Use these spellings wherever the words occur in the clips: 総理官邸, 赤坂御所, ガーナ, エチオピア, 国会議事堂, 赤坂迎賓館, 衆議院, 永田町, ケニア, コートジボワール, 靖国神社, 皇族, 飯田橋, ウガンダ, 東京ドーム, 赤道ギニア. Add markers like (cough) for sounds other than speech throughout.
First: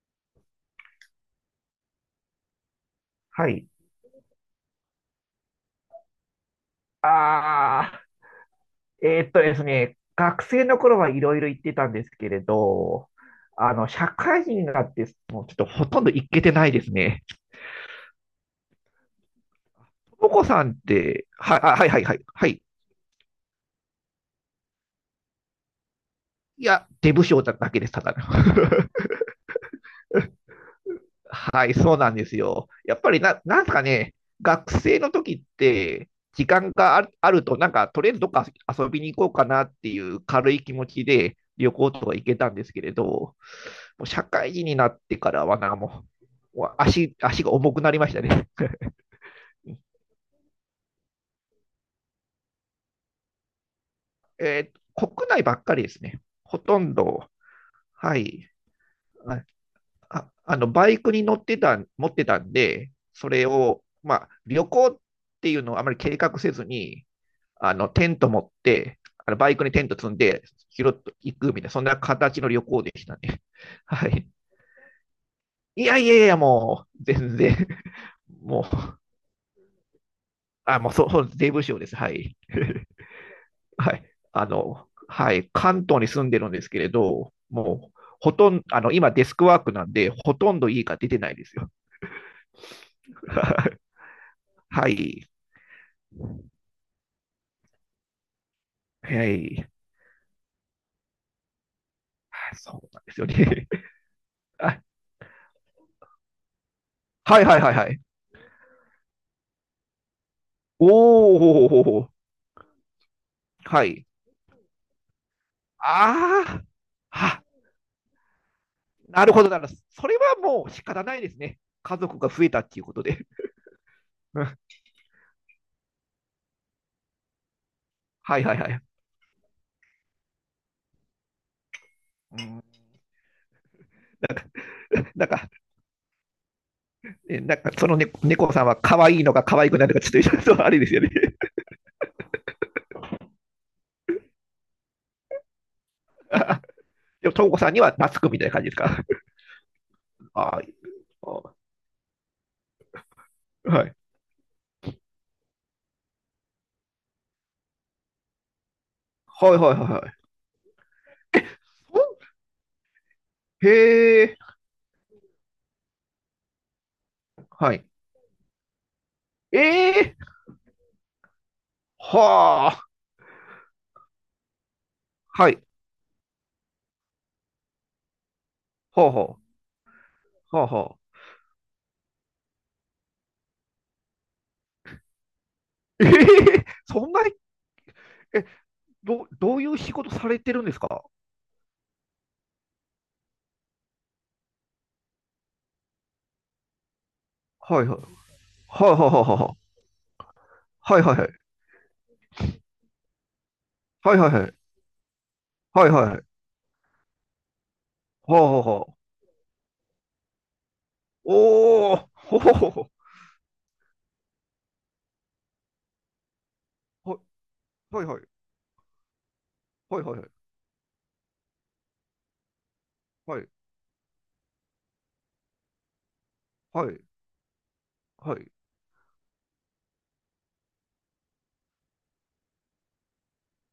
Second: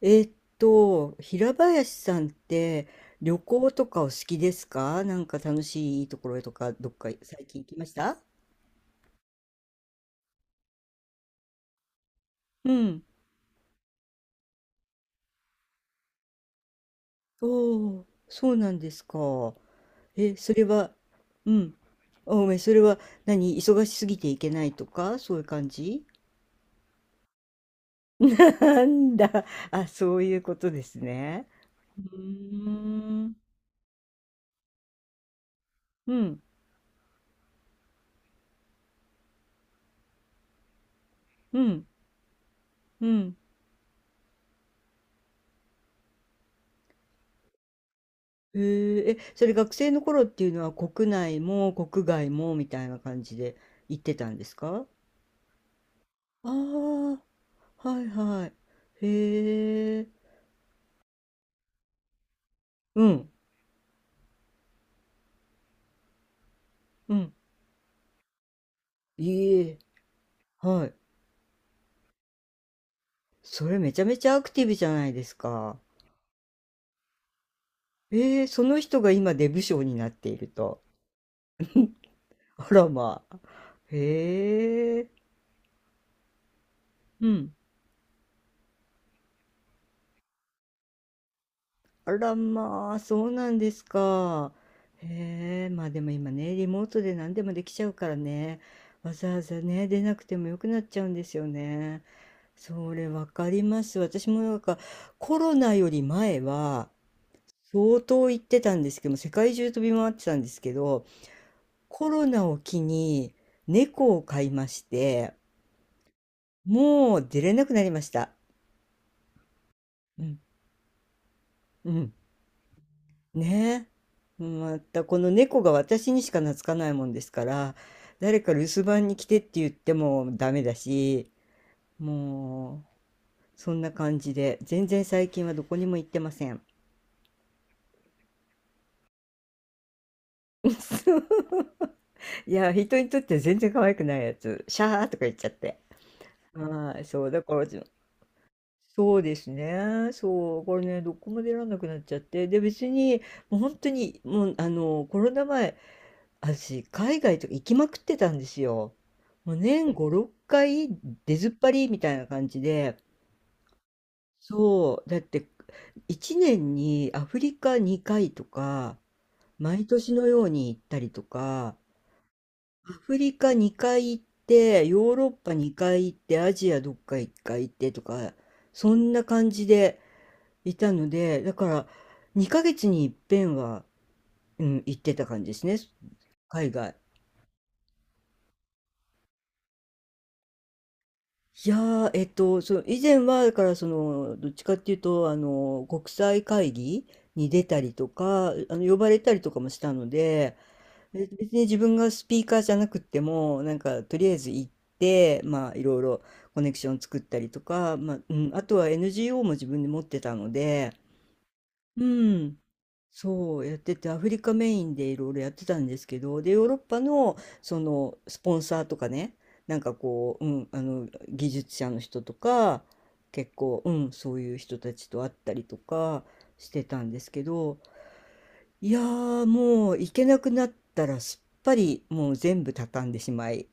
えーっ平林さんって、旅はい。行とかお好きですか？なんか楽しいところとかどっか最近行きましあた？ですね、学生の頃はいろいろ行ってたんですけれうん。ど、社会人になって、もうちょっとほとんど行けてないですね。おー、そうなんですか。おえ、子そされんっは、て、うはい、ん。はい、はい、はい。あ、ごはめん、い。それは、何、忙しすぎていけないとかそういう感じ？ いや、出不精だけです、ただ (laughs) の。なんだ。あ、そう (laughs) いうことですね。はい、そううなんですよ。ーやっぱりん。な、なんすかね、学生の時って、うん。時間があると、なんか、とりあえずどっか遊びに行こうかなっていう軽い気持ちでう旅ん。行とか行けたんですけれど、うもん。う社会人になってからは、なんかもう足が重くなりましたね。へえ、え、それ学生の頃っていうのは国内も国外もみたいな感じで行ってたんですか？国内ばっかりですね。ああほとんー、ど、はいははい。い。へえ、バイクに乗ってた、持ってたんで、うそん、れを、まあ、旅行っていうのをあまり計画せずに、うん。テント持って、あのバいイクにえ、テント積んで、は拾っい。ていくみたいな、そんな形の旅行でしたね。(laughs) それめちゃはめい。ちゃアクティブじゃないですか。いやいやいや、もう、全然、ええ、もそう、の人が今デブ賞になっていると。もう、そう、税務署です。はい。あら (laughs) まあ。はい。へえ、はい。関東に住んでるんですけれうど、ん。もう、ほとんど、今デスクワークなんで、ほとんど家が出てないですよ。あらまあ、そうなんですか。(laughs) はい。へえ、まあでも今ね、リモートで何でもできちゃうからね、わ早ざわざい。ね、出なくてもよくなっちゃうんですよね。そうそなんれですわよかりね。ます。私も (laughs) なんかあ、コロナより前ははいはいはいは相い。当行ってたんですけども、世界中飛び回ってたんですけど、おー、ほうほうほうほコう。ロナを機にはい。猫を飼いまして、あもうあ、出れなくなりました。なるほどなるほど。それうはん、もう仕方ないですね。う家ん。族が増えたっていうことで。ね (laughs) うえ。んまたこの猫が私にしか懐かないもんですから、は誰いかはい留はい。守番に来てって言ってもダメだし、うんもうそんな感じで、全然なん最近か、はどこにも行ってません。なんかそのね、猫さんは可愛いのか可愛くないのか、ちょっとあれですよね。(laughs) いや、人にとって全然可愛くないやつ、シャーとか言っちゃって。(laughs) あはい、そでう、も、だともかこら、さんには懐くみたいな感じですか？そうですね。(laughs) そあーう、これね、どこも出あられなくなっちゃって。で、別に、もう本は当い。に、もう、あの、コロナ前、私、海外とか行きまくってたんですよ。はい。もうはいはい年は5、い。6回出ずっぱりみたいなそ感じで、んへえ。そう、だって1年にアフリはカい。2回とか、え毎年えのように行ったりとか、はあ。アフリカ2回行って、ヨーロッはパい。2回行って、アジアどっか1回行ってとか、そほうんなほ感うじではあいたはのあ。で、だから2ヶ月に一遍は、うん、行ってた感じですね、ええ海外。そんなに、え、どういう仕事されてるんですか？いやー、その以前はだからそのどっちかっていうとあの国際会議に出たはいりはい。とか、あはのいは呼いばれたりとはかもしたので、いはいはい。別に自分がスピーカーじゃなくってもなんかはといはりいあえはずい。行って、まあいはいろいはいはろい。コネクション作ったりとか、まあうはいはいはい。はあん、あはとあはは あ。NGO も自分で持ってたので、おお、うほほん、ほほ。そうやっててアフリカメインでいろいろやってたんですけど、でヨーロッパはいのそはいのはい。スポンサーとかね、なんかはいはいはい。こう、うん、あの技術者の人とかはい結構、うん、そういう人たちと会ったりとかしてはたいんですけど、はい。いやーもう行けなくなったらすっぱりもう全部畳んでしまい、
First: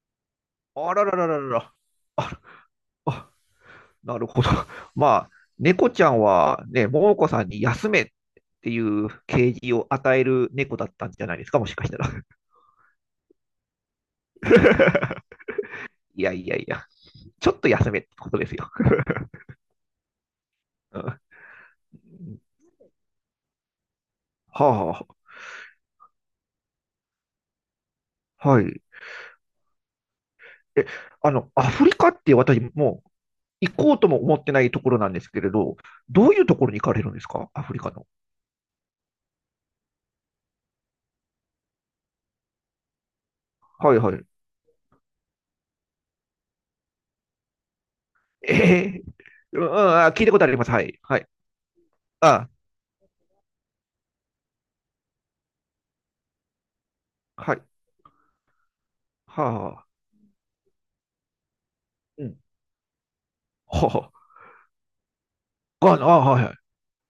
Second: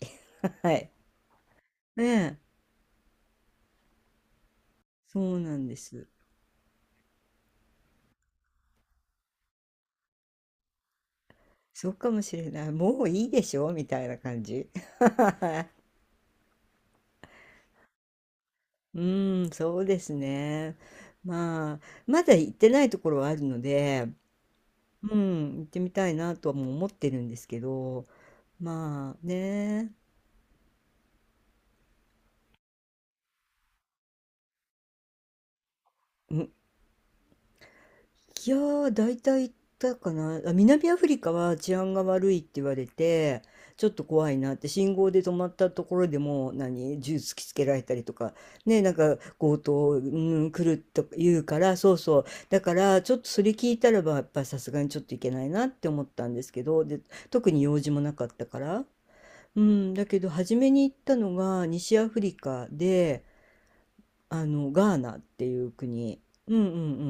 (laughs) はい。あらららららら。ねあえ。ら、あ、なるほど。(laughs) まそあ、うなんで猫ちす。ゃんはね、桃子さんに休めっていう啓示を与える猫だったんじゃないですか、もしかそしうたら。かもしれない、もういいでしょみたいな感じ。 (laughs) (laughs) はい。いやいやいや、ちょっと休めってことですよ。うーん、そうですね。うんまあ、まだ行ってないところはあるので、はうあ、ん、行ってみたいなとはもう思ってるんですけど、はい。まあね、え、あの、アフリカって私もう行こうとも思ってないところなんですけれど、どういうところに行かれるんですかアフリカの？いやー、大体行ったかな。あ、南アフリカは治安が悪いって言われて、ちょっはいとはい。怖いなって、信号で止まったところでもう、何、銃突きつけられたりとか、えね、なんえか強うん、盗、う聞いたことあん、りま来す。るはい。とはい。言うから、そうそう。あ、だから、ちょっとそれ聞いたらば、やっぱさすがにちょっといけないなって思ったんですけど、で、特はにい。用事もなかったから。うはあ。ん、だけど、初めに行ったのが西アフうリん。カで、はあのガーナっていうあ。国、はいはうんい。うんう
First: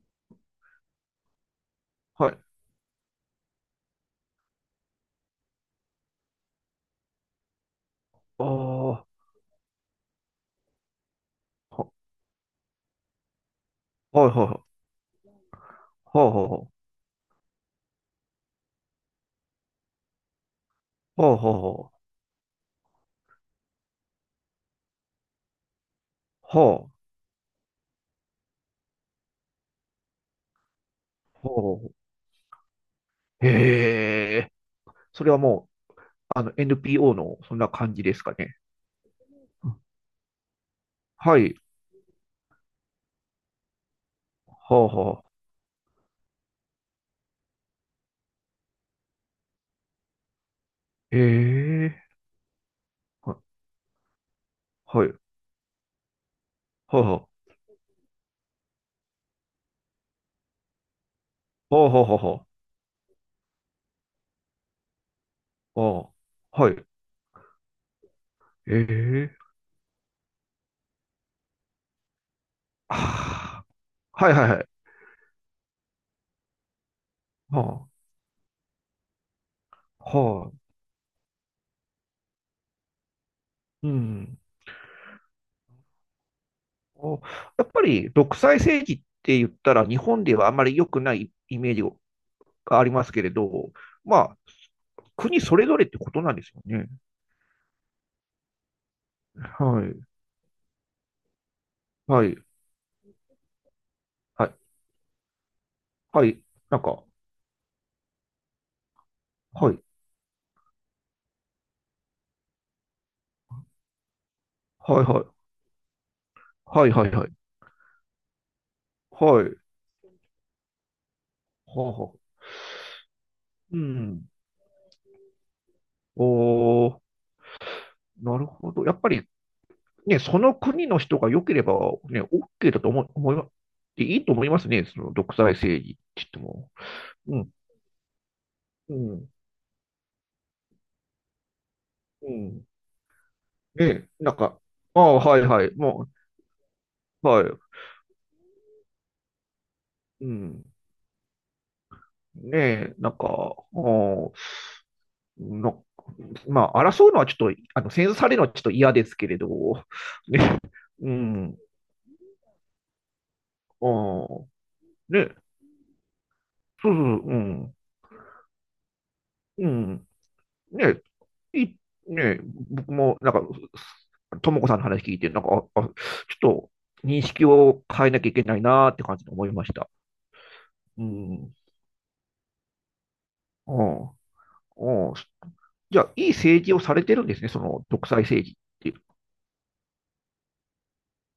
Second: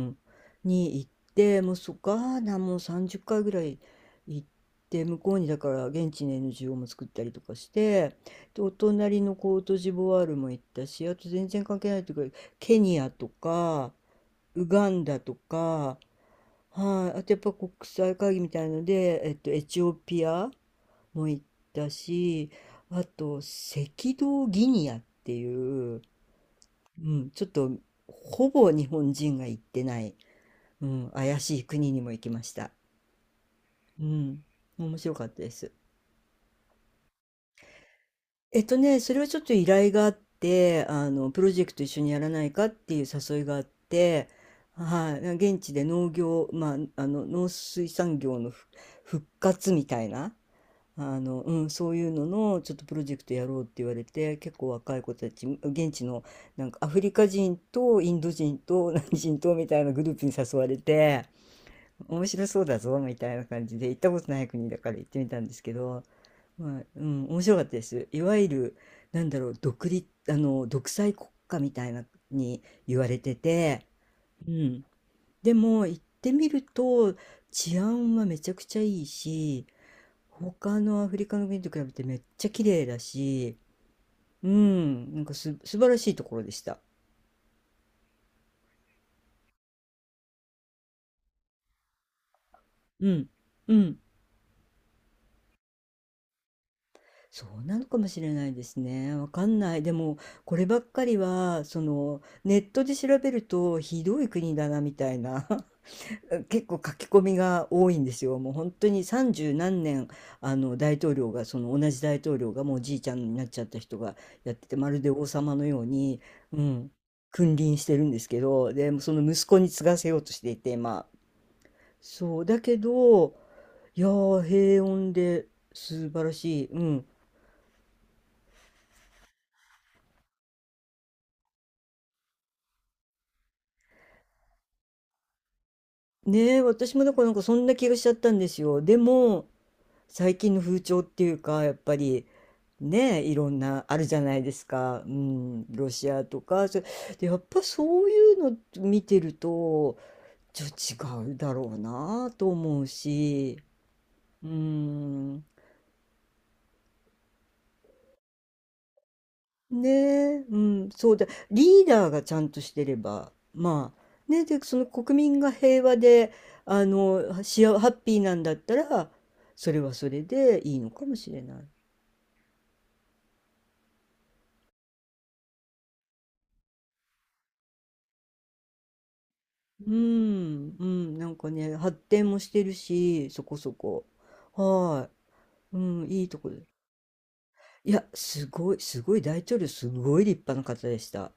ん、に行って、もうガはい。ーナも30回ぐらい行って、向こうにだから現地の NGO も作ったりとかして、あでおあ。隣のコートジボワールも行ったし、あと全然関は、係ないというかケニアとかはいはいはウい。ガンダとか、はあはあははい、あとやっぱ国際会議みたいので、エチオピアあもは行っあたはし、あと赤道ギニアっていう。あ。はうん、ちょっと、ほぼ日本人が行ってない、うん、怪あ。しいは国にあ。も行きました。うへん、え。面白そかっれはたでもす。う、NPO のそんな感じですかね？ね、それはちょっと依うん頼があって、あの、はプロい。ジェクト一緒にやらないかっていう誘いがあって、はあははい、あ現地で農業、まあ、あの、農水産業の復活みたいな、あの、うん、そうえいうえののちょっとプロジェクトは、やろうって言われて、結構若いはい、子たち現地の、なんかアはフいはリい、カは人とインド人と (laughs) 何人とみたいなグループに誘われて、あはあはあ、面は白あ、そうだぞみたいな感じで、行ったことない国だから行ってみたんですけど、ほうはまあ、い、うん、面白かったです。いわゆる、なんええだろう、独立あの独裁国家みたいなにあ言われてて、あ、はいはいうはい、ん、でも行ってみるとは治は安はめちゃくちゃいいし。はははいええああはいはいはいはあはあ他のアフリカの国と比べてめっちゃ綺麗だし、うん。うん、なんか素晴らしいところでした。おやっぱり独裁政治って言ったら日本ではあまり良くないイメージがありまうすけん、れど、うん。まあ、国それぞれってことなんですよね。そうなのかもしれないですね。わかんなはい。でい、も、こればっかりは、その、はい、ネットで調べるとひどいは国だい、な、みたいな。はい、結な構ん書か、き込みが多いんですよ。もう本当に三十はい、何年あの大統領が、その同じ大統領がもうおじいちゃんになっちゃった人がやってて、まるはいでは王い、様のように、うはん、いはいはい、君臨してるんですけど、でそのは息い、は子に継がせようとしていて、まああはあ、そうだけど、ういやん。ー平穏で素晴らしい。うおー、ん、なるほど。やっぱりね、その国の人が良ければ、ね、OK だと思い、思いま、いいと思いますね、その独裁政治って言ってねえ、も。私もだからなんうかん、そんな気がしちゃったんですよ。うでん、も最近の風潮っていうかやっぱりうん。ね、いろんなあるね、じゃななんいでか、すあか、うあ、はいはん、い、ロシもアとかそれで、う、やっはい、ぱそういうの見てるとうちん。ょっと違うだろうなとね思うえ、なんか、し、おうん、の、まあ、争うのはちょっと、戦争されるのはちょっと嫌ですけれど、ねえ、うね、ん、うそうだ、ん、リーダーがちゃんとしてれば、まああね、あ、でその国ね、民が平和で、あそうそう、うのん、ハッピーなんだったら、うそれはん、それでいいのね、かもしれない。いね、僕も、なんか、ともこさんの話聞いて、なんか、ちょっと認識を変えなきゃいけないなーって感じで思いました。うん、ううん、なんかん。ね、発展もしてるし、そこそうんこ。はうんい。うじゃん、あ、いいいいとこで。政治をされてるんですね、そのいや、独裁政す治っごい、ていう。すごい、大統領、すごい立派な方でした。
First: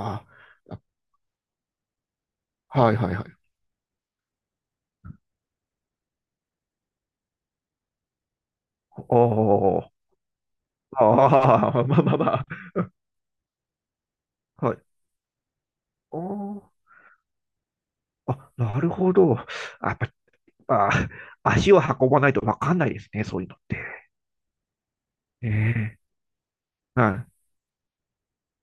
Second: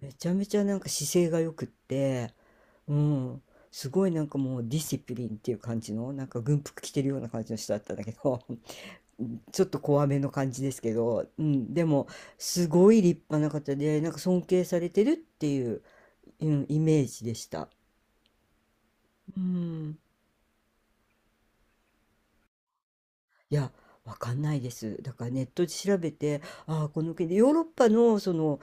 めちゃめちゃなんか姿勢が良くって、あ、はういはいはん、い。すごいなんかもうディシプリンっていう感じの、なんか軍服着てるような感じの人だったんだけど、(laughs) おちょっとー、怖めの感じですけど、うあん、であ、(laughs) まあも、まあますごい立派な方で、なんか尊敬あ。はされい。てるっていう、おうー、ん、イメージでした。なるほど。うやん、っぱ、あ足を運ばないとわかんないですね、そういういのっや、て。わかんないです。だからネッえトで調えべて、ああ、このは国い。でヨーロッパのその、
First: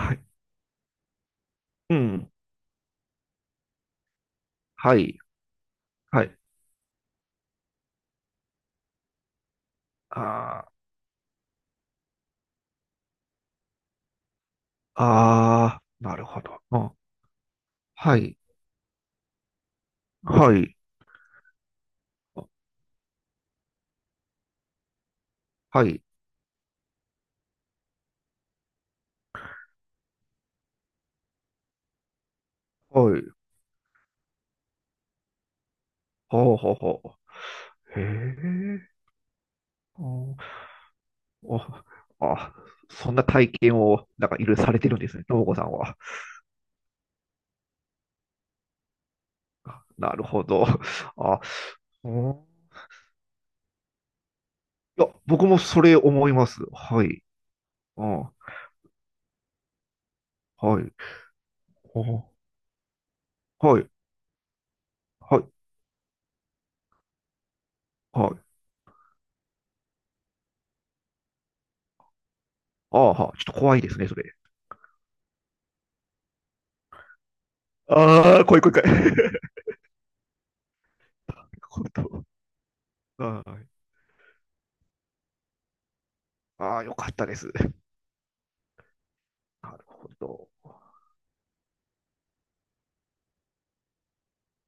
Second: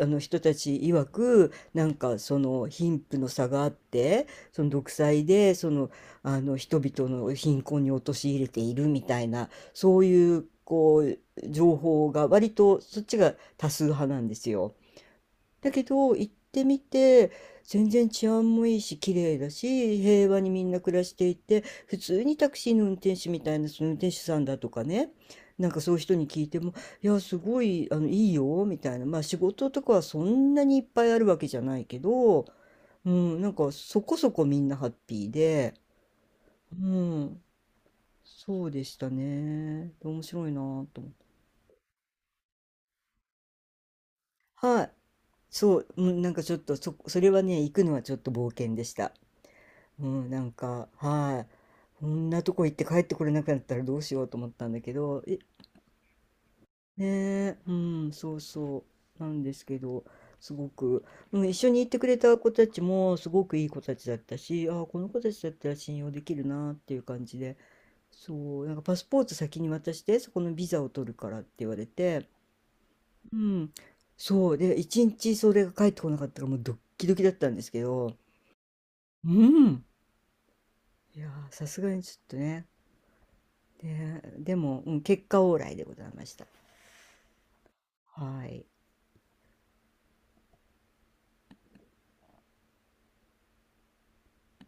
あのい。人たち曰く、なんうかん。その貧富の差があって、その独はい。裁で、その、はい。あの人々の貧困に陥れているみたいな、そういう、あこう、情報が割とそっちが多数派なんですよ。だあ、けああ、どなる行っほど。てみうん。て全然は治い。安もいいし綺麗だし平和にはみんい。な暮らしていて、普通にタクシーの運転手みたいな、その運転手さんだとかね、なんかはそういうい。人に聞いても「いやすごいあのいいよ」みたいな、まあ仕事とかはそんなにいっぱいあるわけじゃないけど、うはい。ん、なんかそこそこみんなハッピーで、ほうほううほん、う。へそうえ。でしたね、面お、白いなぁと思って。お、あ、そんな体験を、なんかいろいろされはてい、るんですね、ともこさんそう、は。うん、なんかちょっとそれはね、行くのはちょっと冒険でした。うなるん、なほんど。か、あ、はい。こうんんなとこ行って帰ってこれなくなったらどうしようと思ったんだけいや、ど、僕もそれ思います。はねい。え、ううん、ん。そうそう、なんですけど、すごはい。く、うん、一緒に行ってくれおた子たちもすごくいいは子い。たちだったし、ああ、この子たはちだっい。たら信用できるなっていう感じで、はい。そう、なんかパスポート先に渡して、そこのビザを取るからって言われて、ああ、はうあ、ちょっとん、怖いですね、それ。そう、で、一日それが帰ってこなかったからもうドッキドキだったんですけど、ああ、怖い怖い怖い。う (laughs) ん、いやなー、るさすほがにちょっど。とね、はい。で、でも、うん、結果オーライでございました。ああ、よかったです。はい。なるほど。